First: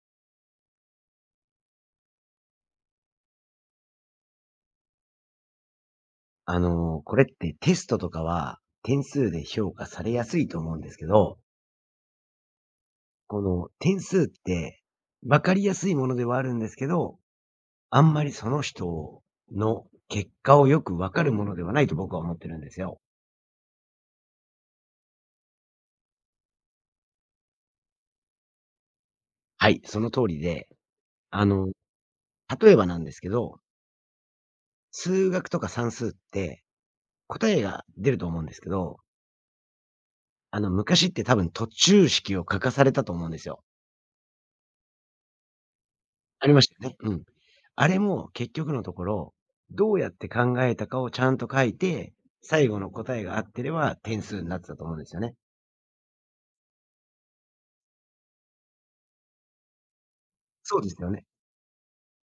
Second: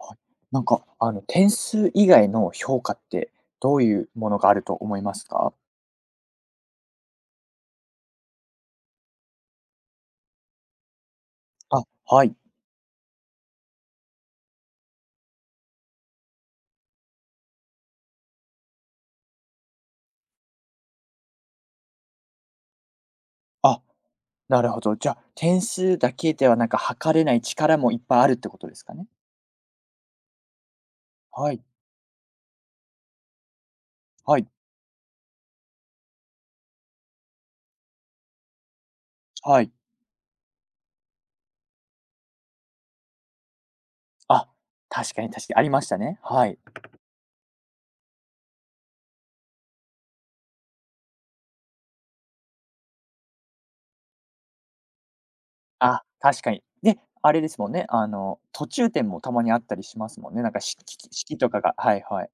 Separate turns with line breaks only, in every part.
はい。なんか、点数以外の評価ってどういうものがあると思いますか？
これってテストとかは、点数で評価されやすいと思うんですけど、
あ、はい。
この点数って、わかりやすいものではあるんですけど、あんまりその人の結果をよくわかるものではないと僕は思ってるんですよ。
あ、なるほど。じゃあ、点数だけではなんか測れない力もいっぱいあるってことですかね？
はい、その通りで、あ
はい、
の、例えばなんですけど、
はい、
数学とか算数って答えが出ると思うんですけど、
はい。
昔って多分途中式を書かされたと思うんですよ。
あ、確かに確かに、ありましたね。
あ
は
り
い。
ましたよね。うん。あれも結局のところ、どうやって考えたかをちゃんと書いて、最後の答えが合ってれば点数になってたと思うんですよね。
あ、確かに。で、あれですもんね、途中点もたまにあったりしますもんね。なんか
そうですよね。
式とかがはいはい。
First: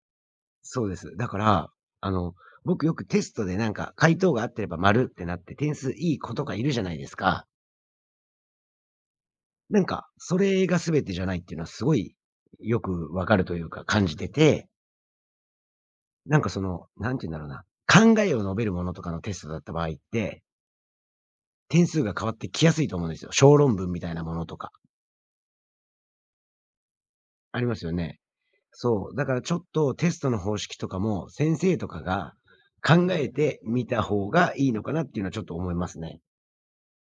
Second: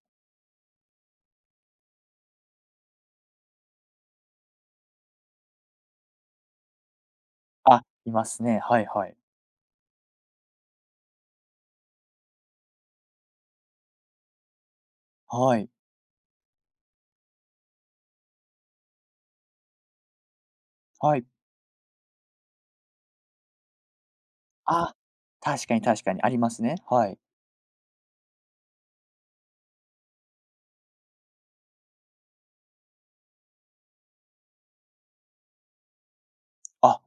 そうです。だから、あの、僕よくテストでなんか回答が合ってれば丸ってなって点数いい子とかいるじゃないですか。
あ、いますね。はいはい。
なんか、それが全てじゃないっていうのはすごいよくわかるというか感じてて、
はい、
なんかその、なんて言うんだろうな、考えを述べるものとかのテストだった場合って、
はい。
点数が変わってきやすいと思うんですよ。小論文みたいなものとか。
あ、確かに確かに、ありますね。はい。
ありますよね。そう。だからちょっとテストの方式とかも、先生とかが考えてみた方がいいのかなっていうのはちょっと思いますね。
あ、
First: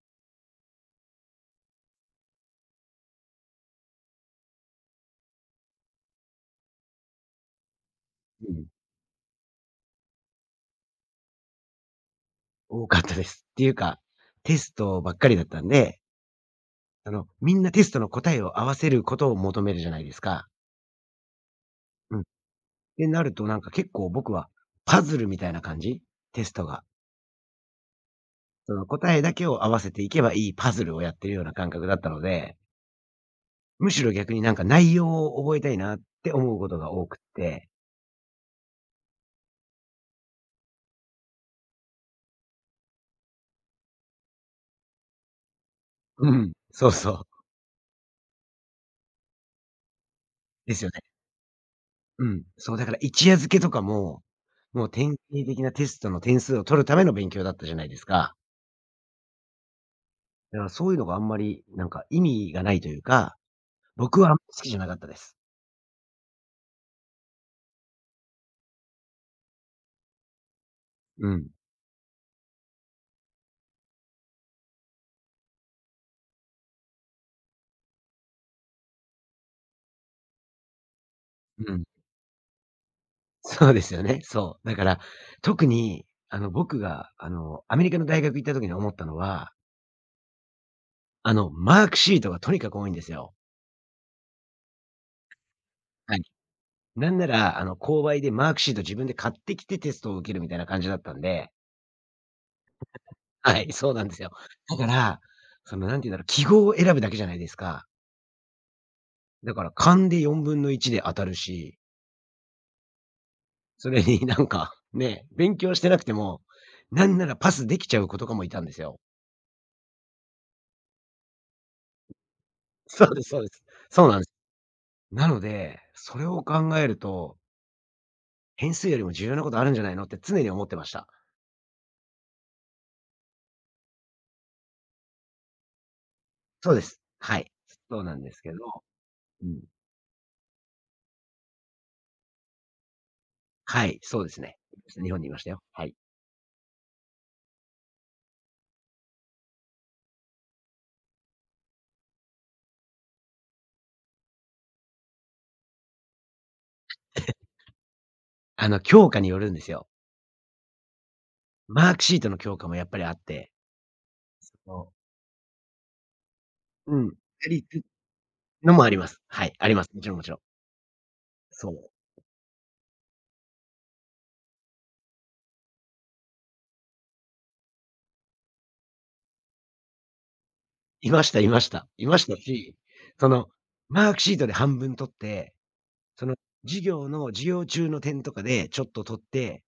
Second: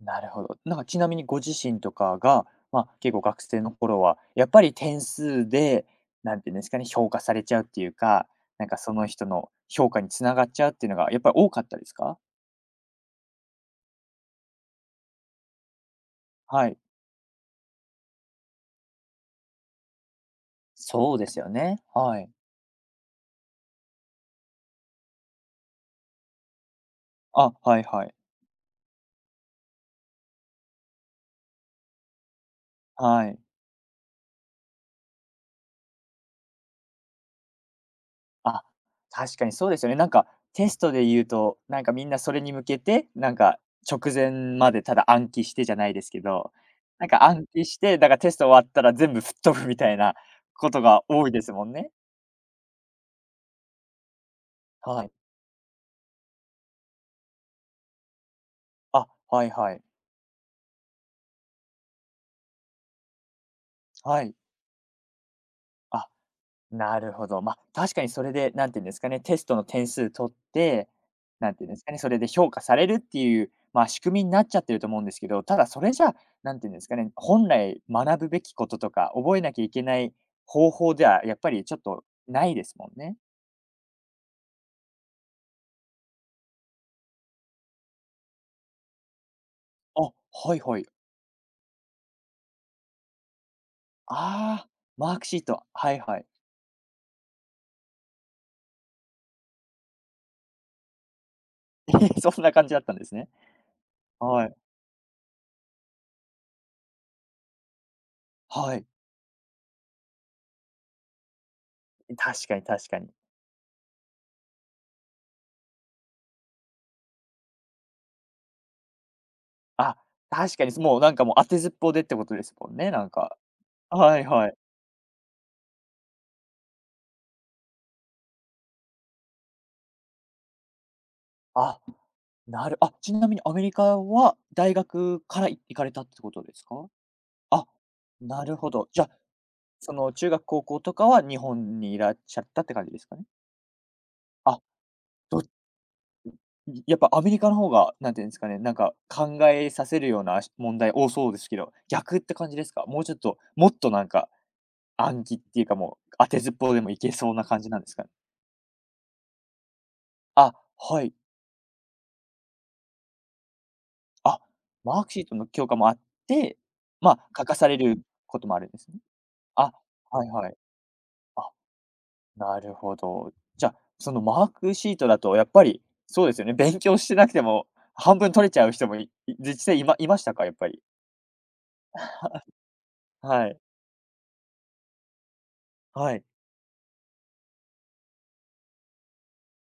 なるほど。なんかちなみにご自身とかが、まあ、結構学生の頃は、やっぱり点数で、なんていうんですかね、評価されちゃうっていうか、
うん。
なんかその人の評価に繋がっちゃうっていうのがやっぱり多かったですか？
多かったです。っていうか、テストばっかりだったんで、
はい。
みんなテストの答えを合わせることを求めるじゃないですか。
そうですよね。
うん。
は
っ
い。
てなるとなんか結構僕はパズルみたいな感じテストが。
あ、はいはい。
その答えだけを合わせていけばいいパズルをやってるような感覚だったので、
はい。
むしろ逆になんか内容を覚えたいなって思うことが多くって。
あ、確かにそうですよね。なんかテストで言うと、なんかみんなそれに向けて、なんか直前までただ暗記してじゃないですけ
うん、
ど、
そう
なん
そ
か
う。
暗記して、だからテスト終わったら全部吹っ飛ぶみたいなこ
で
と
すよね。
が多いですもんね。
うん。そう、だから一夜漬けとかも、もう
は
典
い。
型的なテストの点数を取るための勉強だったじゃないですか。
あ、はいはい。
だからそういうのがあんまり、なんか意味がないというか、僕
は
はあん
い。
まり好きじゃなかったです。
あなるほど。まあ、確かにそれで、なんていうんですかね、テストの点数取って、
うん。
なんていうんですかね、それで評価されるっていう、まあ、仕組みになっちゃってると思うんですけど、ただそれじゃ、なんていうんですかね、本来学ぶべきこととか、覚えなきゃいけない方法ではやっぱり
う
ちょっ
ん。
とないですもんね。
そうですよね。そう。だから、特に、僕が、アメリカの大学行った時に思ったのは、
あ、はいはい。
マークシートがとにかく多いんですよ。
ああ、マークシート、はい
は
は
い。
い。
なんなら、購買でマークシート自分で買ってきてテストを受けるみたいな感じだったんで。
そんな感じだったんですね。
はい、そうなんですよ。
はい、
だから、そのなんて言うんだろう、記号を選ぶだけじゃないですか。
はい。
だから勘で4分の1で当たるし、
確かに確かに。
それになんか、ね、勉強してなくても、なんならパスできちゃう子とかもいたんですよ。
あ、確かに、もうなんかもう当てずっぽうでってことですもんね、な
そ
ん
うです
か。
そうです。そうな
は
んで
い
す。
はい。
なので、それを考えると、変数よりも重要なことあるんじゃないのって常に思ってました。
あなるあ、ちなみにアメリカは大学から行かれたってことです
そうで
か？
す。はい。
あ、
そうなんです
な
けど、
るほど。じゃ、
うん。
その中学、高校とかは日本にいらっしゃったって感じですかね？
はい、そうですね。
あ、
日本にいま
ど
したよ。はい。
いやっぱアメリカの方が、なんていうんですかね、なんか考えさせるような問題多そうですけど、逆って感じですか？もうちょっと、もっとなんか、暗記っていうかもう、当てずっぽうでもいけそうな感じなんですかね？
教科によるんですよ。
あ、はい。
マークシートの教科もやっぱりあって、
あ、
その、
マークシートの教科もあって、
うん、や
まあ、書か
り
され
つ
ることもあるん
の
で
も
す
あ
ね。
ります。はい、あ
あ、
ります。もちろんも
はい
ちろん。
はい。あ、
そう。
なるほど。じゃあ、そのマークシートだとやっぱり、そうですよね、勉強してなくても半分取れちゃう人も、実際いましたか？やっぱり。
いましたいました。いましたし、そ
は
の、
い。
マークシートで半分取って、
はい。
その、授業中の点とかでちょっと取って、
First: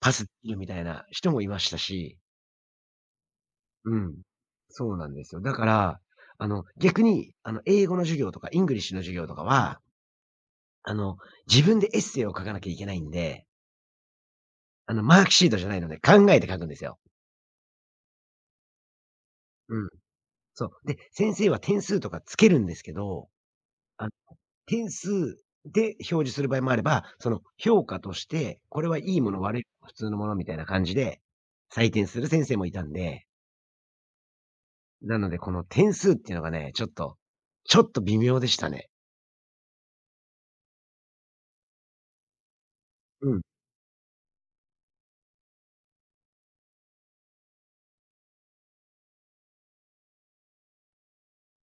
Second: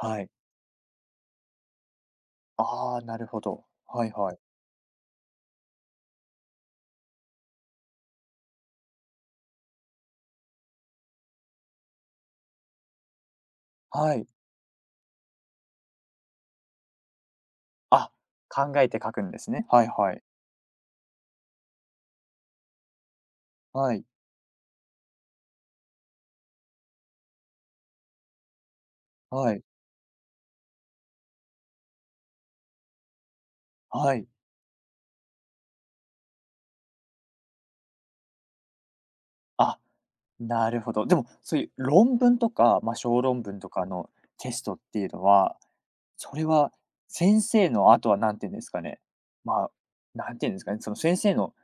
パスで
い。
きるみたいな人もいましたし、
ああ、なるほど。
う
はい
ん。
はい。
そうなんですよ。だから、逆に、英語の授業とか、イングリッシュの授業とかは、あの、自分でエッセイを書かなきゃいけないんで、
はい。
マークシートじゃないので考えて書くんですよ。
あ、考えて書くんですね。
う
は
ん。
いはい。
そう。で、先生は点数とかつけるんですけど、
はい。
あ、点数で表示する場合もあれば、その評価として、これはいいもの、
は
悪い
い。
もの、普通のものみたいな感じで、採点する先生もいたんで、
はい。
なのでこの点数っていうのがね、ちょっと、微妙でしたね。
あ、なるほど。でも、そういう論文とか、まあ、小
うん、
論文とかのテストっていうのは、それは先生のあとは何て言うんですかね、まあ、なんて言うんですかね、その先生の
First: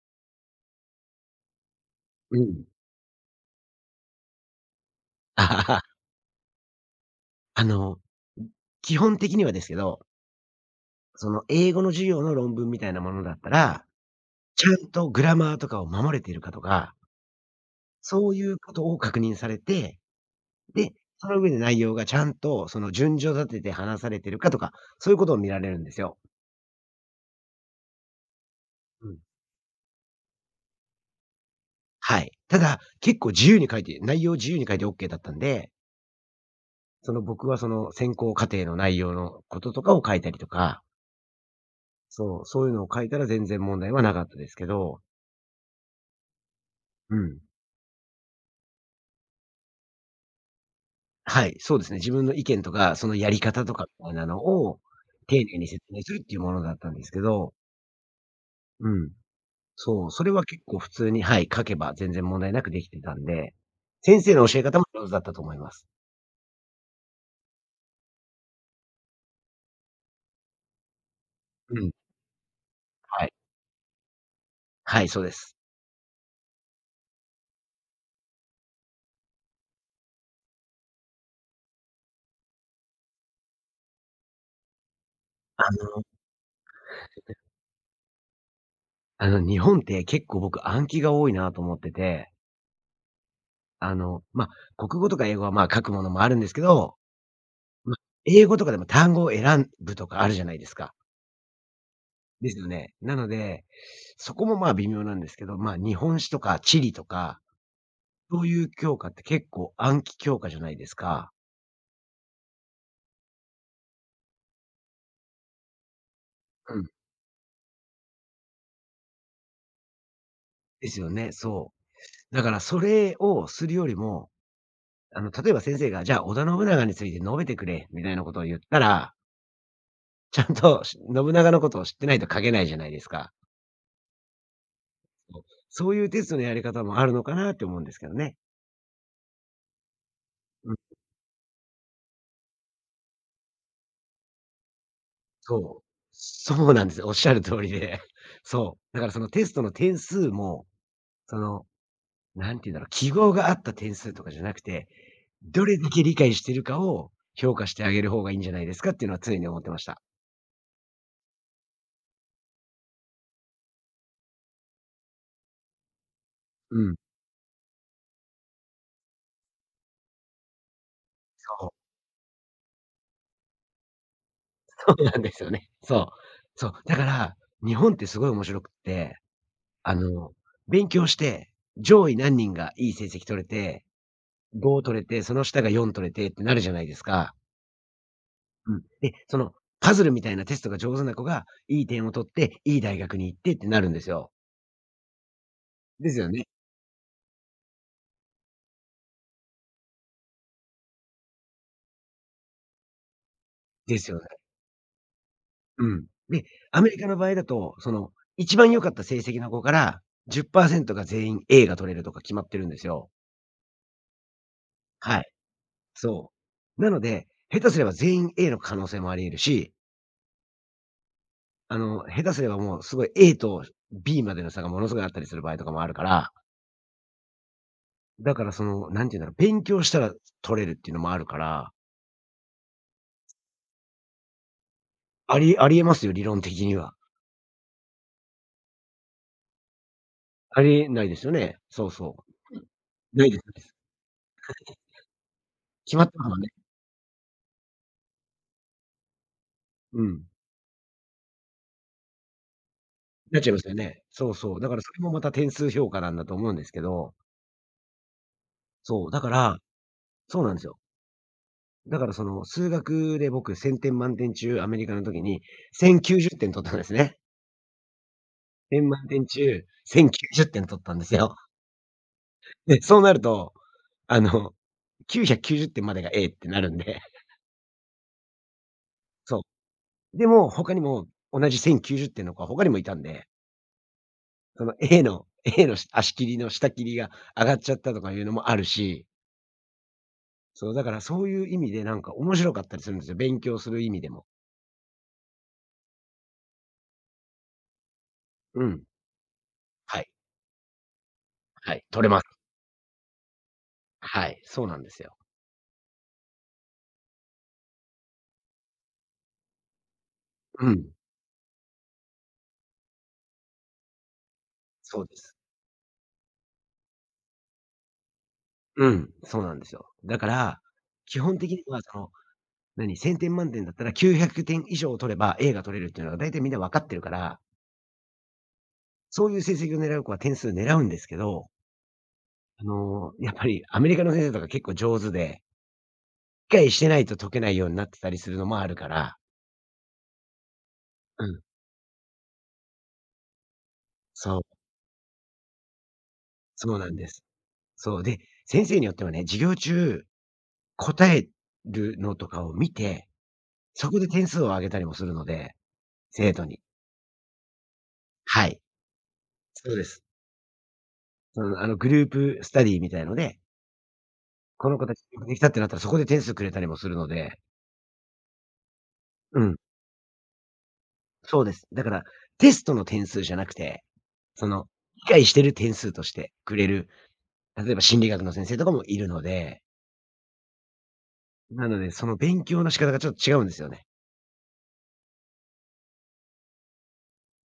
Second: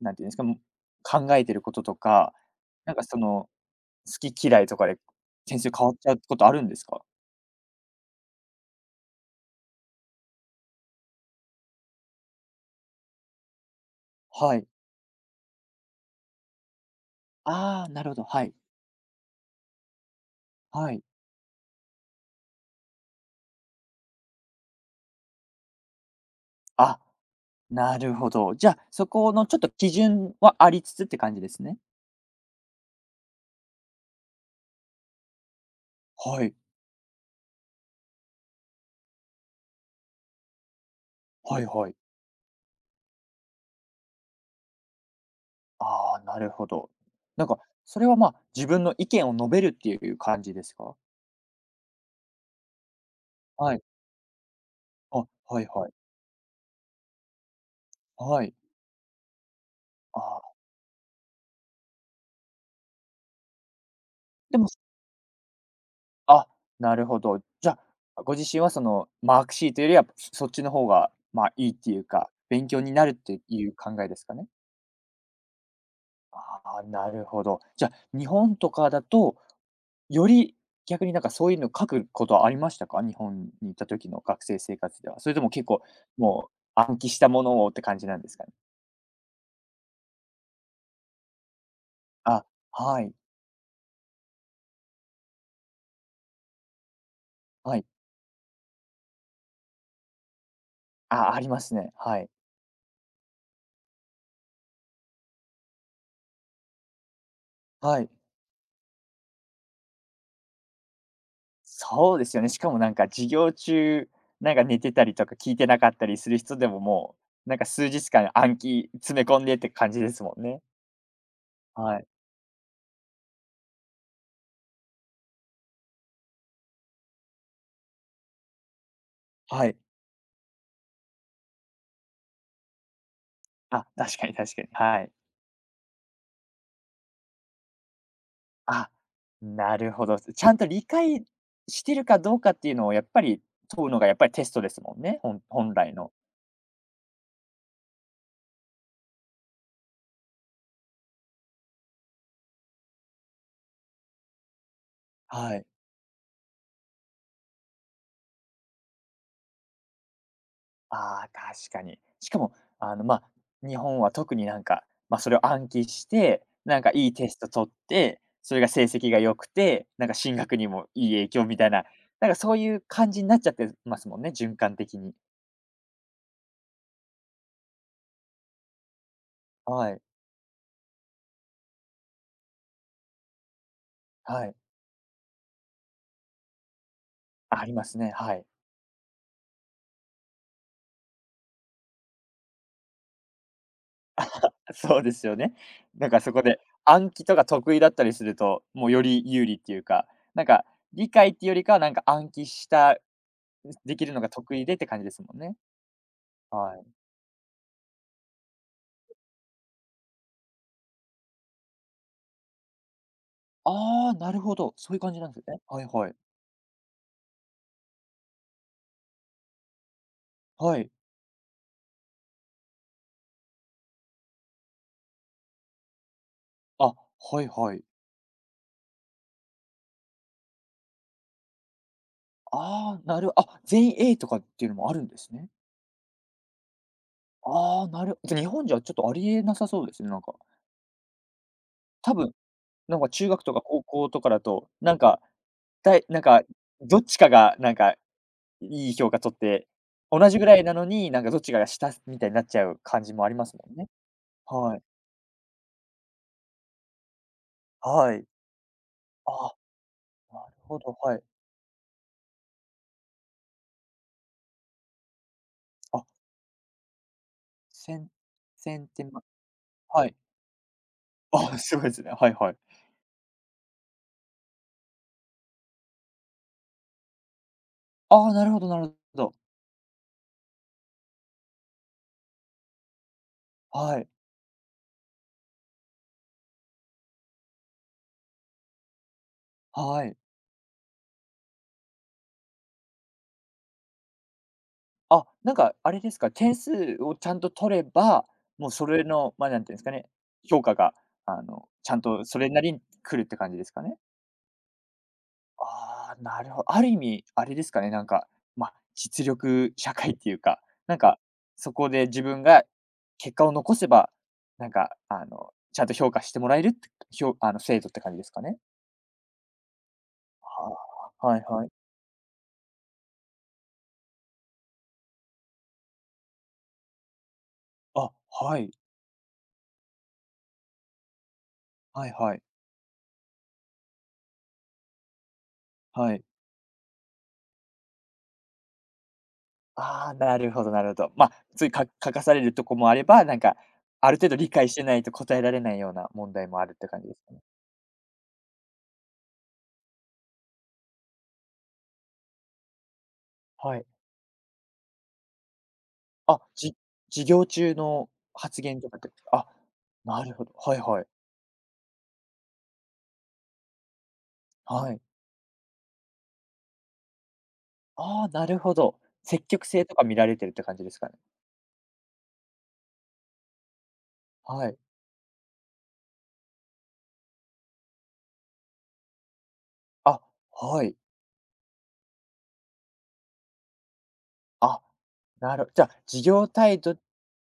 なんていうんですか、考えてることとか、
うん。
なんかその、好き嫌いとかで先生変わっ ちゃうことあるんですか？
あの、基本的にはですけど、その英語の授業の論文みたいなものだったら、
は
ち
い。
ゃんとグラマーとかを守れているかとか、
ああ、なるほど、
そう
は
い
い。
うことを確認されて、
は
で、
い。
その上で内容がちゃんとその順序立てて話されてるかとか、そういうことを見られるんですよ。
あ、なるほど。じゃあ、そ
うん。
このちょっと基準はありつつって感じですね。
はい。ただ、結構自由に書いて内容を自由に書いてオッケーだったんで、
はい。
その僕はその選考過程の内容のこととかを書いたりとか、
はいはい。
そう、そういうのを書いたら全然問題はなかったですけど、
ああ、なるほど。
うん。
なんか、それは、ま、あ自分の意見を述べるっていう感じですか？
はい、そうですね。自分の意見とか、そのやり方と
はい。
かみたいなのを
あ、
丁寧
は
に
い
説
はい。
明するっていうものだったんですけど、
はい。
うん。そう、
あ
それは
あ。
結構普通に、はい、書けば全然問題なくできてたんで、先生の
で
教え
も
方も上手だったと思います。
あ、なるほど。じゃあ、ご自身はそのマークシートよりは、そっちの方が、まあ、いいっ
うん、
ていうか、勉強になるっ
はい。
ていう考えですかね？
はい、そうです。
ああ、なるほど。じゃ、あ日本とかだと、より逆になんかそういうの書くことはありましたか？日本に行った時の学生生活では。それとも結
あ
構、
の、
もう暗記したものをって感じなんですかね？
日本って結構僕暗記が多いなと思ってて、
あ、はい、
ま、国語とか英語は、ま、書くものもあるんですけど、
はい。
ま、英語とかでも単語を選ぶとかあるじゃないですか。
あ、ありますね。はい。
ですよね。なので、そこも、ま、微妙なんですけど、ま、日本史とか地理とか、
はい。
そういう教科って結構暗記教科じゃないですか。
そうですよね。しかもなんか授業中、なんか寝てたりとか聞いてなかったりする人で
う
も
ん。
もう、なんか数日間暗記詰め込んでって感じですもんね。
ですよね、そ
はい。
う。だからそれをするよりも、例えば先生が、じゃあ、織田信長について述べてくれみたいなことを言ったら、
はい。
ちゃんと信長のことを知ってないと書けないじゃないですか。
あ、確かに確かに。はい。
そう。そういうテストのやり方もあるのかなって思うんですけどね。
あ、なるほど。ちゃんと
うん、
理解してるかどうかっていうのをやっぱり問うのがやっぱりテストですもんね、本
そう。
来の。
そうなんですよ。おっしゃる通りで。そう。だからそのテストの点数も、その、何て言うんだろう、記号があった点数とかじゃなくて、
は
ど
い。
れだけ理解してるかを評価してあげる方がいいんじゃないですかっていうのは常に思ってました。
ああ、確かに。しかも、まあ、日本は特になんか、まあ、それを暗記して、
う
なんか
ん、
いいテスト取って、それが成績が良くて、なんか進学にもいい影響み
そ
たい
う。
な、なんかそういう感じになっちゃってますもんね、循環
そ
的
うな
に。
んですよね。そう。そう。だから、日本ってすごい面白くって、
は
あ
い、
の、勉強して、上位何人がいい成績取れて、
はい。
5取れて、その下が4取れてってなるじゃないですか。
ありますね、はい。
うん。で、その、パズルみたいなテストが上手な子が、いい点を取って、いい大学に行ってってなるんですよ。
そうですよね。な
で
ん
す
か
よ
そこ
ね。
で、暗記とか得意だったりすると、もうより有利っていうか、なんか理解っていうよりかは、なんか暗記したで
で
き
す
る
よ
の
ね。
が得意でって感じですもんね。
うん。で、
は
アメ
い。
リカの場合だと、その、一番良かった成績の子から、10%が全員 A が取れるとか決まってるんですよ。
ああ、なるほど、そういう感
は
じ
い。
なんですね。はいはい。
そう。なので、下手すれば全員 A の可能性もあり得るし、
はい。
下手すればもうすごい A と B までの差がものすごいあったりする場合とかもあるから、
あ、はいはい。
だからその、なんていうんだろう、勉強したら取れるっていうのもあるから、
ああ、なるあ、全員 A とかっていうのもあるんです
あ
ね。
りありえますよ、理論的には。
ああ、なるじゃ、日本じゃちょっとありえなさそうですね、なんか。
ありえないですよね。そう
多
そ
分、
う。
なんか
な
中
いで
学とか
す。
高校とかだと、なんか、
決まって
なん
ますもん
か、
ね。
どっちかがなんか、いい評価取って、
うん。
同じぐらいなのに、なんかどっちかが下みたいになっちゃう感じもあり
なっ
ま
ちゃい
す
ま
も
すよ
んね。
ね。そうそう。だか
は
ら
い、
それもまた点数評価なんだと思うんですけど、
はい。
そう、だか
あ
らそう
な
な
る
んですよ。
ほど、はい。
だからその、数学で僕、1000点満点中アメリカの時に、
あ、
1090点取ったんですね。
せんせん
1000
て
満
んま
点中、
はい。
1090点取ったんですよ。
あ、すごいですね。はいはい。
で、そうなると、あの、990点までが A ってなるんで、
ああ、なるほどなるほ ど。
そう。でも、他にも同じ1090点の子は他にもいたんで、
はい、
A の足切りの下切りが上がっちゃったとかいうのもあるし、
はい。
そう、だからそういう意味でなんか面白かったりするんですよ、勉強する意味でも。
あ、なんかあれですか、点数をちゃんと取れば、
う
もう
ん。
それの、まあ、なんていうんですか
は
ね、
い。
評価が、
はい、
ちゃん
取れま
とそ
す。
れなりに来るって感じですかね？
はい、そうなんですよ。
ああ、なるほどある意味あれですかね、なんか、まあ、実力社会っていうか、
うん、
なんか、そこで自分が結果を残せば、なんか、
そうです。
ちゃんと評価してもらえるって、評あの、制度って感じですかね？
うん、そうなんですよ。だから、
は
基
あ、
本
はい
的に
はい。
はその1000点満点だったら900点以上を取れば A が取れるっていうのは大体みんな分かってるから、
あ、はい。
そういう成績を狙う子は点数狙うんですけど、
はいはい。
やっぱりアメリカの先生とか結構上手で、
はい。
理解してないと解けないようになってたりするのもあるから。
ああ、なるほどなるほど。
う
まあ、
ん、
ついか書かされるとこもあれば、なんか、ある程度
そう、
理解してないと答えられないような問題もある
そ
っ
うな
て
ん
感
で
じです
す。
かね。
そう、で、先生によってはね、授業中、答えるのとかを見て、
はい。
そこで点数を上げたりもするので、生
あ、
徒に。
授業中の
はい、
発言とかってことあ、
そうです。
なるほど。はいはい。
グループスタディみたいので、この子
は
た
い。
ちよくできたってなったら、そこで点数くれたりもするので、
ああ、なるほど。
う
積
ん、
極性とか見られてるって感じですかね。
そうです。だから、テストの点数じゃなくて、そ
は
の、
い。
理解してる点数としてくれる、例えば心理学の先生とかもいるので、
あ、はい。
なので、その勉強の仕方がちょっと違うんですよね。
あ、なるじゃあ、授業態度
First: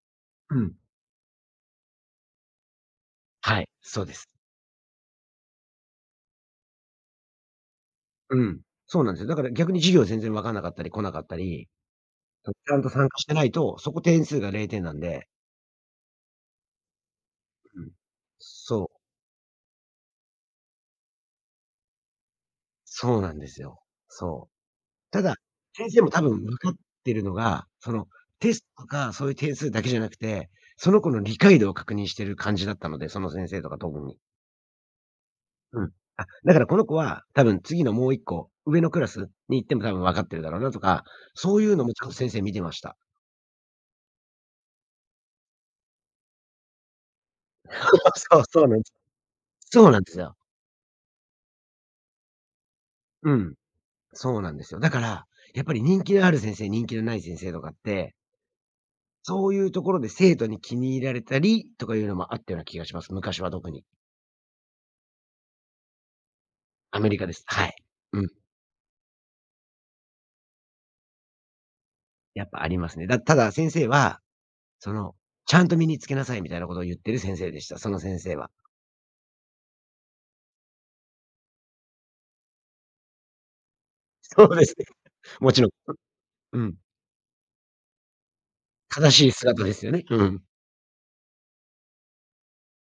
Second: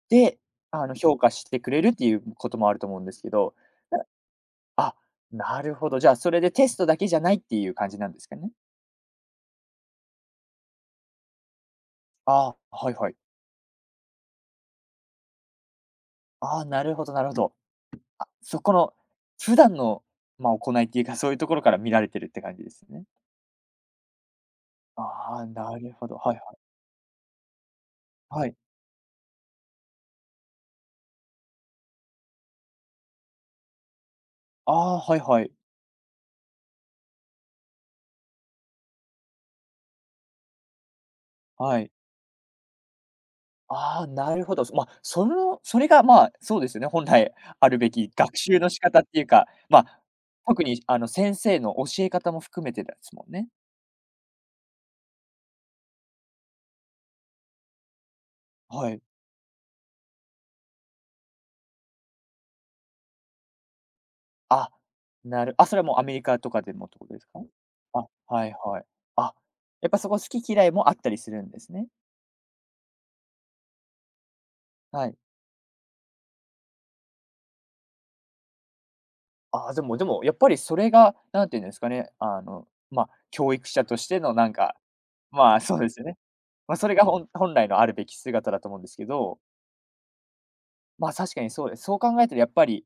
で、
うん。
評価してくれるっていうこともあると思うんですけど、
はい、そうです。
あ、なるほど。じゃあ、それでテストだけじゃないっていう感じなんですか
う
ね？
ん。そうなんですよ。だから逆に授業全然わかんなかったり来なかったり、
あ
そち
あ、
ゃんと
はい
参
はい。
加してないと、そこ点数が0点なんで、
ああ、なるほどなるほど。
うん。
あ、そこ
そ
の
う、
普段の、まあ、行いっていうか、そういうところから見られてるって感じですね。
そうなんですよ。そう。ただ、
ああ、な
先
る
生
ほ
も
ど。
多
はい
分
は
分
い。
かってるのが、その、
は
テ
い。
ストとかそういう点数だけじゃなくて、その子の理解度を確認してる感じだったので、その先生とか特に。
ああ、はいはい。
うん。あ、だからこの子は、多分次のもう一個、上のクラスに行っても多分分かってるだろうなとか、そういう
は
の
い。
もちゃんと先生見てました。
ああ、なるほど。まあ、そのそれが、まあ、そうですよね、本来あるべき 学習
そう
の
なん
仕
です。
方っていうか、ま
そうな
あ、
んですよ。
特に先生の教え方も含めてですも
う
んね。
ん、そうなんですよ。だから、やっぱり人気のある先生、人気のない先生とかって、
はい。
そういうところで生徒に気に入られたりとかいうのもあったような気がします。昔は特に。
あ、なるあ、それはもうアメリカとかでもって
ア
こ
メ
と
リ
で
カ
す
で
か？
す。はい。
あ、
うん。
はいはい。あ、やっぱそこ好き嫌いもあったりするんですね。
やっぱありますね。だただ先生は、そ
は
の、
い。
ちゃんと身につけなさいみたいなことを言ってる先生でした。その先生は。
ああ、でもでもやっぱりそれが、なんていうんですかね、まあ、教育者として の
そ
なん
うです
か、
ね。も
ま
ち
あ、
ろん。
そうですよね。
う
ま
ん。
あ、それが本来のあるべき姿だと思うんですけ
正しい
ど
姿ですよね。うん。
まあ、確かにそうです。そう考えたらやっぱり、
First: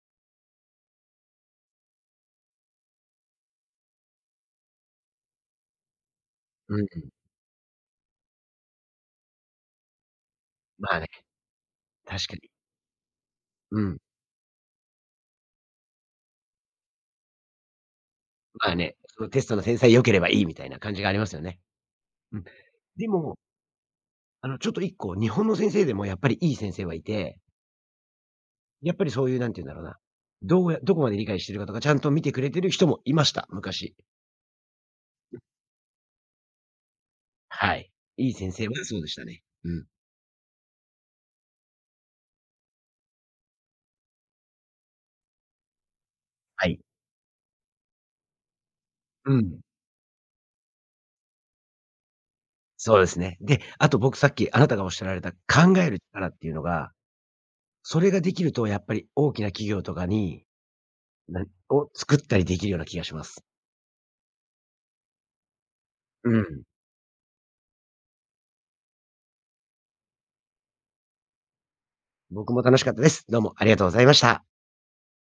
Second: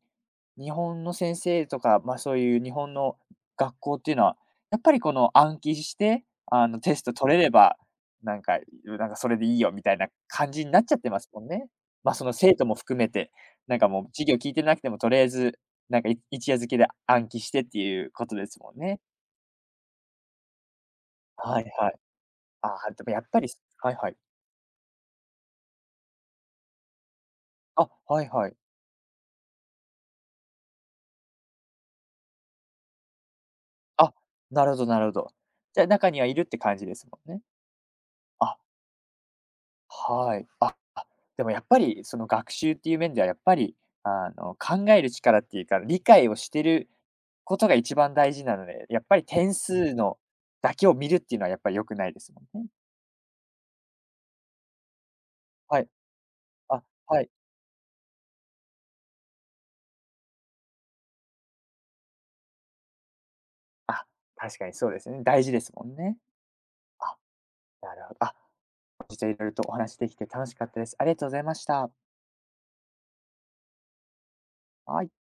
日本の先生とか、ま、あそういう日本の学校っていうのは、やっぱりこの暗記して、
うん
テ
う
ス
ん。
ト取れれば、なんか、なんかそれでいいよみたいな感じになっ
ま
ちゃっ
あね、
てますもんね。ま、あそ
確
の
かに。
生徒も含めて、なん
う
か
ん。
もう授業聞いてなくてもとりあえず、なんか一夜漬けで暗記してっていうことです
ま
も
あ
ん
ね、
ね。
そのテストの天才良ければいいみたいな感じがありますよね。
はいはい。
うん。
ああ、で
で
もやっ
も、
ぱりはいはい。
ちょっと一個、日本の先生でもやっぱりいい先生はいて、
あ、はいはい。
やっぱりそういうなんて言うんだろうな、どうやどこまで理解してるかとか、ちゃんと見てくれてる人もいました、昔。
あ、なるほどなるほど。じゃ、中にはいるって感じですもんね。
はい。いい先
あ
生はそうでしたね。うん。
はい。あ、あ、でもやっぱりその学習っていう面ではやっぱり、考える力っていうか、理解をして
はい。
ることが一番大事なので、やっぱり
う
点
ん。
数のだけを見るっていうのはやっぱり良くないですもんね。
そうですね。で、あと僕さっきあなたがおっしゃられた考
は
え
い。
る力っていうの
あ、
が、
はい。
それができるとやっぱり大きな企業とかに、なを作ったりできるような気がします。
あ、確かにそうですね。大事ですもんね。
うん。
あ、なるほど。あ、本日はいろいろとお話できて楽しかったです。ありがとうございました。
僕も楽しかったです。どうもありがとうございました。
はい。